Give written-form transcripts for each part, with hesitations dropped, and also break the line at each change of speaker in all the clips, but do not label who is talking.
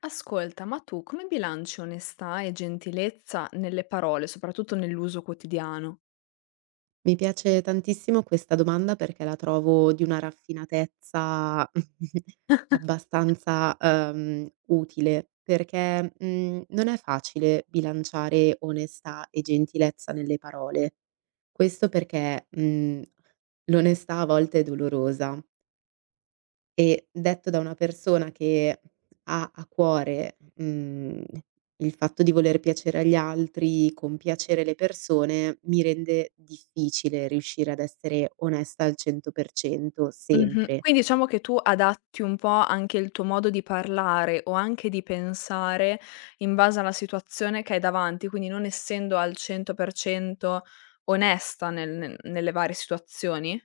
Ascolta, ma tu come bilanci onestà e gentilezza nelle parole, soprattutto nell'uso quotidiano?
Mi piace tantissimo questa domanda perché la trovo di una raffinatezza abbastanza, utile, perché, non è facile bilanciare onestà e gentilezza nelle parole. Questo perché, l'onestà a volte è dolorosa, e detto da una persona che ha a cuore, il fatto di voler piacere agli altri, compiacere le persone, mi rende difficile riuscire ad essere onesta al 100%
Mh-mh.
sempre.
Quindi diciamo che tu adatti un po' anche il tuo modo di parlare o anche di pensare in base alla situazione che hai davanti, quindi non essendo al 100% onesta nel nel nelle varie situazioni?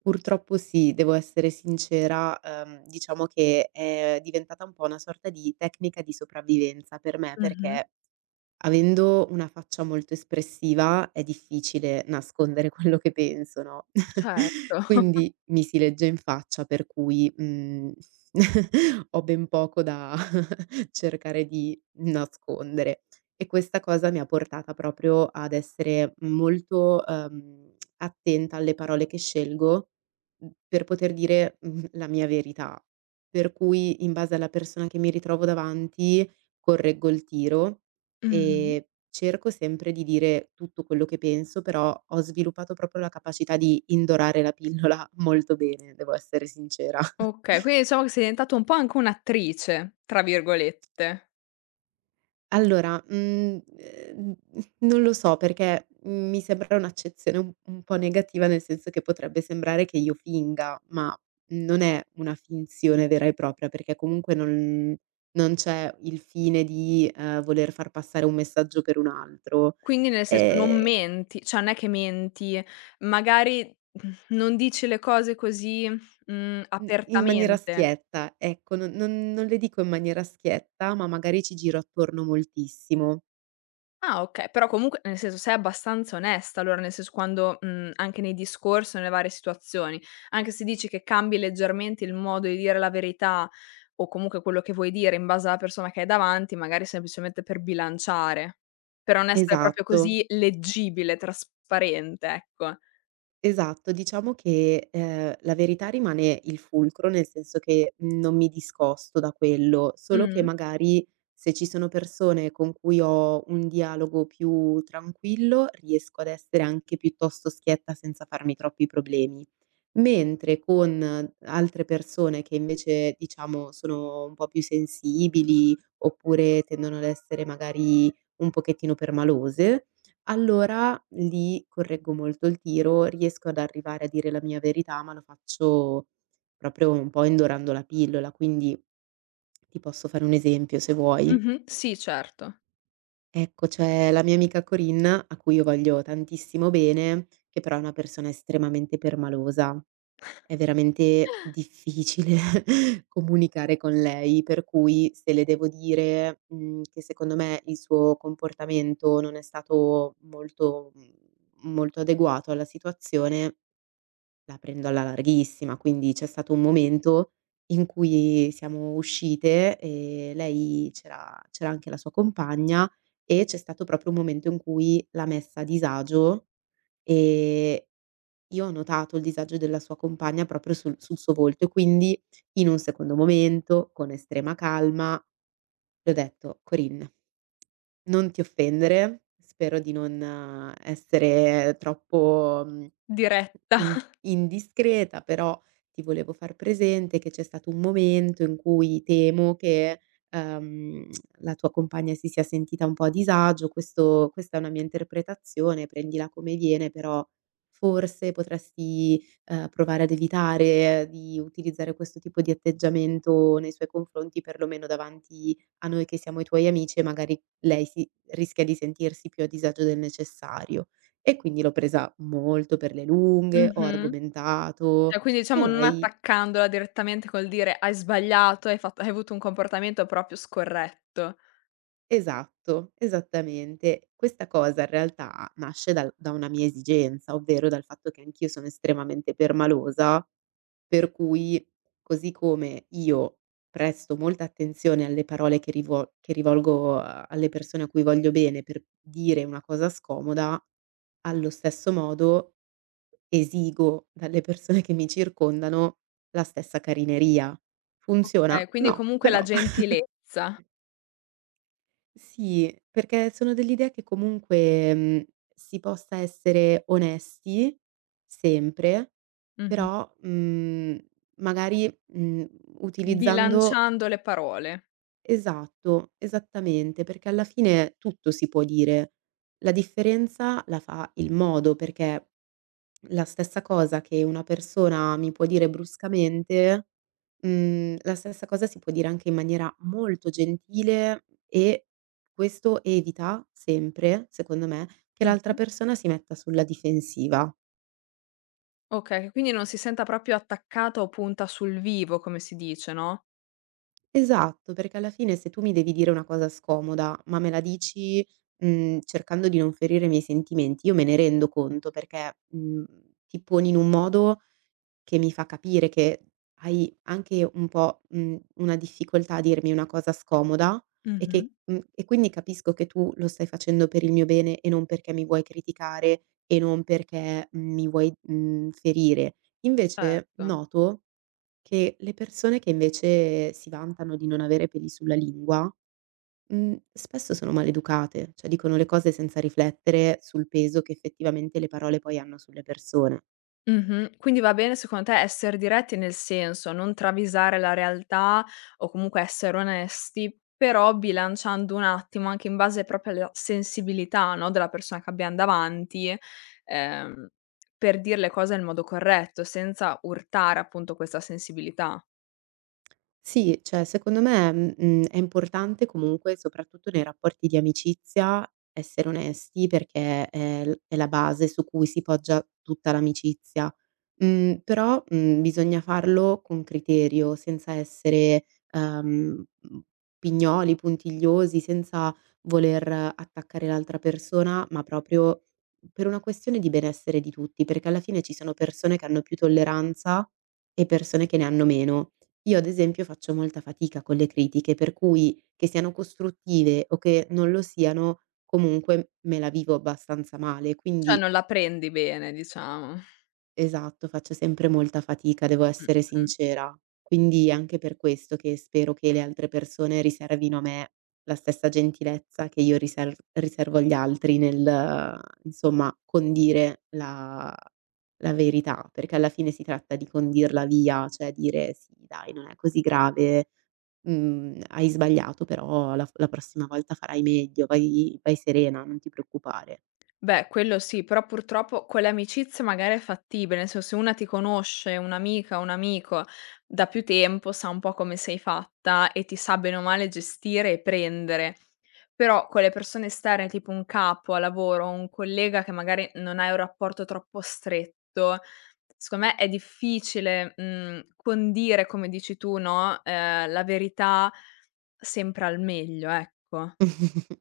Purtroppo sì, devo essere sincera, diciamo che è diventata un po' una sorta di tecnica di sopravvivenza per me,
Mh-mh.
perché avendo una faccia molto espressiva è difficile nascondere quello che penso, no,
Certo.
quindi mi si legge in faccia per cui, ho ben poco da cercare di nascondere. E questa cosa mi ha portata proprio ad essere molto, attenta alle parole che scelgo, per poter dire, la mia verità. Per cui in base alla persona che mi ritrovo davanti correggo il tiro
Mh-mh.
e cerco sempre di dire tutto quello che penso, però ho sviluppato proprio la capacità di indorare la pillola molto bene, devo essere sincera.
Okay, quindi diciamo che sei diventata un po' anche un'attrice, tra virgolette.
Allora, non lo so perché mi sembra un'accezione un po' negativa, nel senso che potrebbe sembrare che io finga, ma non è una finzione vera e propria, perché comunque non c'è il fine di, voler far passare un messaggio per un altro,
Quindi nel senso non
ehm,
menti, cioè non è che menti, magari non dici le cose così,
mhmm, in maniera
apertamente.
schietta, ecco, non le dico in maniera schietta, ma magari ci giro attorno moltissimo.
Ah okay, però comunque nel senso sei abbastanza onesta allora, nel senso quando anche nei discorsi o nelle varie situazioni, anche se dici che cambi leggermente il modo di dire la verità o comunque quello che vuoi dire in base alla persona che hai davanti, magari semplicemente per bilanciare, per non essere proprio
Esatto.
così leggibile, trasparente, ecco.
Esatto, diciamo che, la verità rimane il fulcro, nel senso che non mi discosto da quello, solo che
Mh.
magari se ci sono persone con cui ho un dialogo più tranquillo, riesco ad essere anche piuttosto schietta senza farmi troppi problemi. Mentre con altre persone che invece, diciamo, sono un po' più sensibili, oppure tendono ad essere magari un pochettino permalose, allora lì correggo molto il tiro, riesco ad arrivare a dire la mia verità, ma lo faccio proprio un po' indorando la pillola, quindi ti posso fare un esempio se vuoi.
Mh-mh. Sì, certo.
Ecco, c'è la mia amica Corinne, a cui io voglio tantissimo bene, che però è una persona estremamente permalosa. È veramente difficile comunicare con lei, per cui se le devo dire, che secondo me il suo comportamento non è stato molto molto adeguato alla situazione, la prendo alla larghissima. Quindi c'è stato un momento in cui siamo uscite e lei c'era anche la sua compagna e c'è stato proprio un momento in cui l'ha messa a disagio. ehm io ho notato il disagio della sua compagna proprio sul suo volto e quindi in un secondo momento, con estrema calma, le ho detto: "Corinne, non ti offendere, spero di non essere troppo, mhmm"
Diretta.
In indiscreta, però ti volevo far presente che c'è stato un momento in cui temo che, ehm, la tua compagna si sia sentita un po' a disagio. Questo questa è una mia interpretazione, prendila come viene, però forse potresti, provare ad evitare di utilizzare questo tipo di atteggiamento nei suoi confronti, perlomeno davanti a noi che siamo i tuoi amici e magari lei si rischia di sentirsi più a disagio del necessario. E quindi l'ho presa molto per le lunghe, ho
Mh-mh.
argomentato
Cioè, quindi
e
diciamo non
lei.
attaccandola direttamente col dire: "Hai sbagliato, hai avuto un comportamento proprio scorretto".
Esatto, esattamente. Questa cosa in realtà nasce dal da una mia esigenza, ovvero dal fatto che anch'io sono estremamente permalosa, per cui così come io presto molta attenzione alle parole che rivolgo a alle persone a cui voglio bene per dire una cosa scomoda, allo stesso modo esigo dalle persone che mi circondano la stessa carineria. Funziona?
Okay, quindi
No,
comunque la
però
gentilezza.
sì, perché sono dell'idea che comunque, si possa essere onesti sempre,
Mh-mh.
però, magari, utilizzando.
Bilanciando le parole.
Esatto, esattamente, perché alla fine tutto si può dire. La differenza la fa il modo, perché la stessa cosa che una persona mi può dire bruscamente. La stessa cosa si può dire anche in maniera molto gentile e questo evita sempre, secondo me, che l'altra
Mh-mh.
persona si metta sulla difensiva.
Okay, che quindi non si senta proprio attaccata o punta sul vivo, come si dice, no?
Esatto, perché alla fine se tu mi devi dire una cosa scomoda, ma me la dici, cercando di non ferire i miei sentimenti, io me ne rendo conto perché, ti poni in un modo che mi fa capire che hai anche un po', una difficoltà a dirmi una cosa scomoda
Mh-mh.
e quindi capisco che tu lo stai facendo per il mio bene e non perché mi vuoi criticare e non perché mi vuoi, ferire. Invece
Certo.
noto che le persone che invece si vantano di non avere peli sulla lingua, spesso sono maleducate, cioè dicono le cose senza riflettere sul peso che effettivamente le parole poi hanno sulle persone.
Mh-mh. Quindi va bene secondo te esser diretti, nel senso non travisare la realtà o comunque essere onesti, però bilanciando un attimo anche in base proprio alla sensibilità, no, della persona che abbiam davanti, ehm, per dir le cose nel modo corretto, senza urtare appunto questa sensibilità.
Sì, cioè secondo me, è importante comunque, soprattutto nei rapporti di amicizia, essere onesti perché è la base su cui si poggia tutta l'amicizia. Però, bisogna farlo con criterio, senza essere, ehm, mhmm, pignoli, puntigliosi, senza voler attaccare l'altra persona, ma proprio per una questione di benessere di tutti, perché alla fine ci sono persone che hanno più tolleranza e persone che ne hanno meno. Io ad esempio faccio molta fatica con le critiche, per cui che siano costruttive o che non lo siano, comunque me la vivo abbastanza male.
Cioè
Quindi
non la prendi bene diciamo.
esatto, faccio sempre molta fatica, devo essere
Mh-mh.
sincera. Quindi è anche per questo che spero che le altre persone riservino a me la stessa gentilezza che io riservo agli altri nel, insomma, condire la verità, perché alla fine si tratta di condirla via, cioè dire: "Sì dai, non è così grave, hai sbagliato però la f la prossima volta farai meglio, vai vai serena, non ti preoccupare".
Beh, quello sì, però purtroppo con le amicizie magari è fattibile, nel senso se una ti conosce, un'amica, un amico da più tempo, sa un po' come sei fatta e ti sa bene o male gestire e prendere. Però con le persone esterne, tipo un capo a lavoro, un collega che magari non hai un rapporto troppo stretto, secondo me è difficile, condire, come dici tu, no, la verità sempre al meglio, ecco.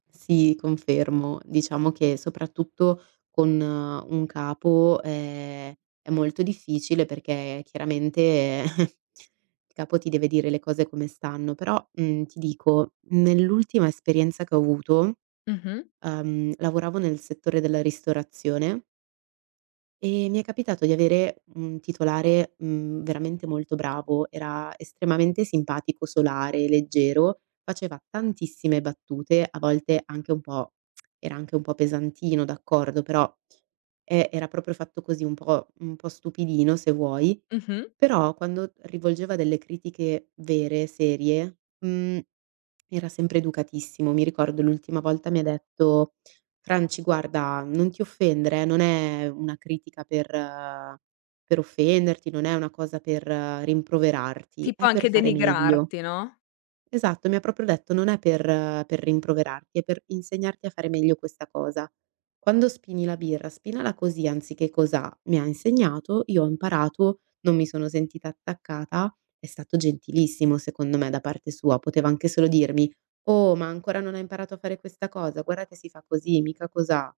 Sì, confermo. Diciamo che soprattutto con un capo è molto difficile perché chiaramente il capo ti deve dire le cose come stanno, però, ti dico, nell'ultima esperienza che ho avuto,
Mh-mh,
lavoravo nel settore della ristorazione. Mi è capitato di avere un titolare, veramente molto bravo, era estremamente simpatico, solare, leggero, faceva tantissime battute, a volte anche un po' era anche un po' pesantino, d'accordo, però, era proprio fatto così, un po' stupidino se vuoi,
mh-mh.
però quando rivolgeva delle critiche vere, serie, mhmm era sempre educatissimo. Mi ricordo l'ultima volta mi ha detto: "Franci guarda, non ti offendere non è una critica per per offenderti, non è una cosa per rimproverarti,
Ti può
è per
anche
fare meglio".
denigrarti, no,
Esatto, mi ha proprio detto: "Non è per per rimproverarti, è per insegnarti a fare meglio questa cosa. Quando spini la birra, spinala così anziché cosà". Mi ha insegnato, io ho imparato, non mi sono sentita attaccata. È stato gentilissimo secondo me da parte sua, poteva anche solo dirmi: "Oh, ma ancora non hai imparato a fare questa cosa? Guarda che si fa così, mica cosà".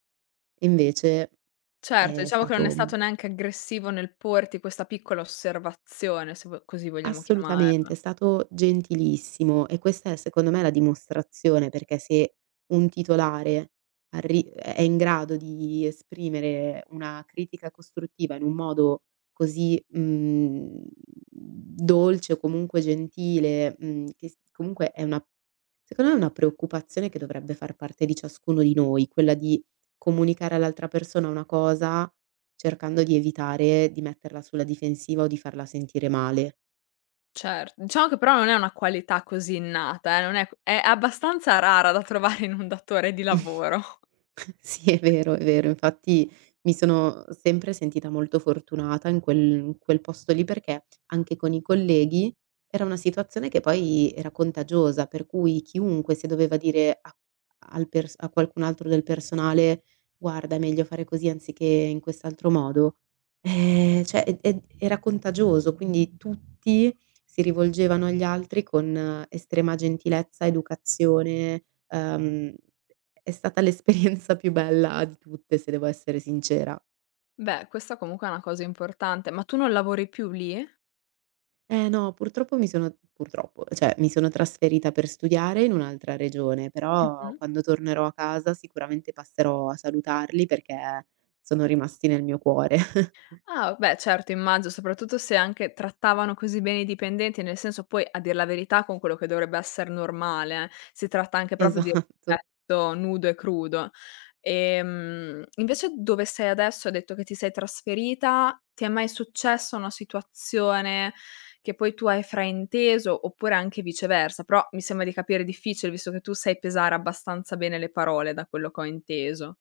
E invece
certo,
è
diciamo che non è stato
stato
neanche aggressivo nel porti questa piccola osservazione, se vo così vogliamo
assolutamente,
chiamarla.
è stato gentilissimo e questa è secondo me la dimostrazione, perché se un titolare arri è in grado di esprimere una critica costruttiva in un modo così, dolce o comunque gentile, mhmm, che s comunque è una secondo me è una preoccupazione che dovrebbe far parte di ciascuno di noi, quella di comunicare all'altra persona una cosa cercando di evitare di metterla sulla difensiva o di farla sentire male.
Cer diciamo che però non è una qualità così innata, non è è abbastanza rara da trovare in un datore di lavoro.
Sì, è vero, è vero. Infatti mi sono sempre sentita molto fortunata in quel posto lì, perché anche con i colleghi era una situazione che poi era contagiosa, per cui chiunque se doveva dire a qualcun altro del personale: "Guarda, è meglio fare così anziché in quest'altro modo", cioè ed era contagioso, quindi tutti si rivolgevano agli altri con estrema gentilezza, educazione. uhm è stata l'esperienza più bella di tutte, se devo essere sincera.
Beh, questa comunque è una cosa importante, ma tu non lavori più lì?
Eh no, purtroppo cioè mi sono trasferita per studiare in un'altra regione, però
Mh-mh.
quando tornerò a casa sicuramente passerò a salutarli perché sono rimasti nel mio cuore.
Ah, beh certo immagino, soprattutto se anche trattavano così bene i dipendenti, nel senso poi a dir la verità con quello che dovrebbe esser normale, si tratta anche proprio di
Esatto.
rispetto nudo e crudo. Invece dove sei adesso, hai detto che ti sei trasferita, ti è mai successa una situazione che poi tu hai frainteso, oppure anche viceversa? Però mi sembra di capire difficile, visto che tu sai pesare abbastanza bene le parole da quello che ho inteso.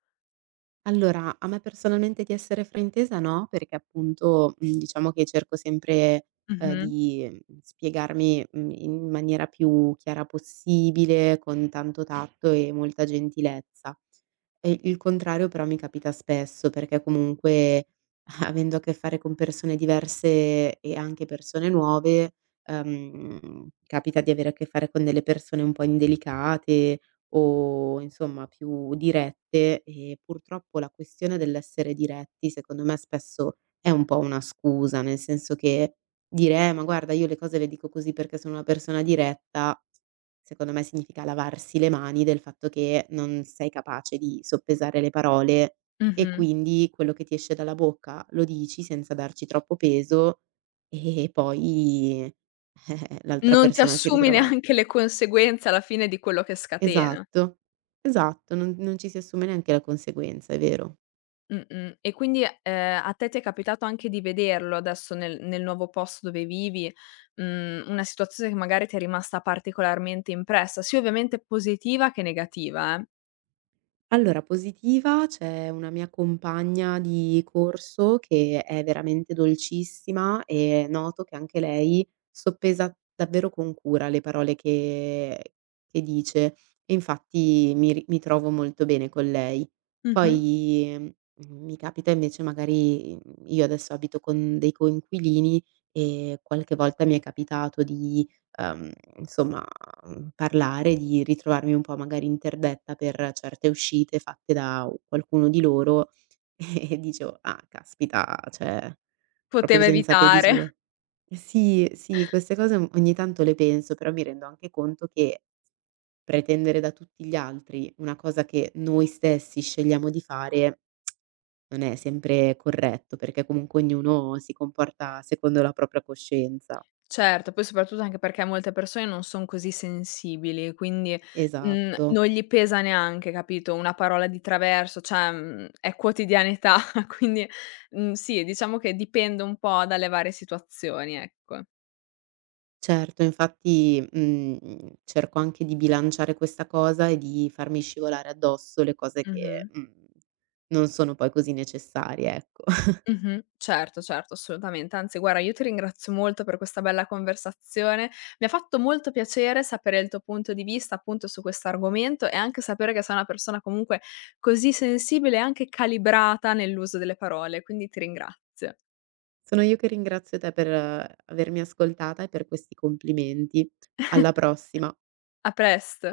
Allora, a me personalmente di essere fraintesa no, perché appunto, diciamo che cerco sempre,
Mh-mh,
di, spiegarmi, in maniera più chiara possibile, con tanto tatto e molta gentilezza. E il contrario però mi capita spesso, perché comunque avendo a che fare con persone diverse e anche persone nuove, capita di avere a che fare con delle persone un po' indelicate o insomma più dirette e purtroppo la questione dell'essere diretti secondo me spesso è un po' una scusa, nel senso che dire: ma guarda io le cose le dico così perché sono una persona diretta". Secondo me significa lavarsi le mani del fatto che non sei capace di soppesare le parole e
mh-mh.
quindi quello che ti esce dalla bocca lo dici senza darci troppo peso e poi, l'altra
Non ti
persona si
assumi
ritrova.
neanche le conseguenze alla fine di quello che scatena.
Esatto, esatto, non ci si assume neanche la conseguenza, è vero.
Mh-mh. E quindi, a te ti è capitato anche di vederlo adesso nel nuovo posto dove vivi, una situazione che magari ti è rimasta particolarmente impressa, sia ovviamente positiva che negativa, eh.
Allora positiva c'è una mia compagna di corso che è veramente dolcissima e noto che anche lei soppesa davvero con cura le parole che dice e infatti mi trovo molto bene con lei.
Mh-mh.
Poi, mi capita invece magari, io adesso abito con dei coinquilini e qualche volta mi è capitato di ehm, insomma, parlare di ritrovarmi un po' magari interdetta per certe uscite fatte da u qualcuno di loro e dicevo: "Ah caspita, cioè proprio
Poteva
senza peli
evitare.
sulle" sì, sì, queste cose o ogni tanto le penso, però mi rendo anche conto che pretendere da tutti gli altri una cosa che noi stessi scegliamo di fare non è sempre corretto, perché comunque ognuno si comporta secondo la propria coscienza.
Certo, poi soprattutto anche perché molte persone non son così sensibili, quindi,
Esatto.
non gli pesa neanche, capito, una parola di traverso, cioè, è quotidianità, quindi, sì, diciamo che dipende un po' dalle varie situazioni, ecco.
Certo, infatti, cerco anche di bilanciare questa cosa e di farmi scivolare addosso le cose che,
Mh-mh.
non sono poi così necessarie, ecco.
Mh-mh. Certo, certo, assolutamente. Anzi guarda, io ti ringrazio molto per questa bella conversazione. Mi ha fatto molto piacere sapere il tuo punto di vista appunto su questo argomento e anche sapere che sei una persona comunque così sensibile e anche calibrata nell'uso delle parole, quindi ti ringrazio.
Sono io che ringrazio te per avermi ascoltata e per questi complimenti. Alla prossima.
A presto.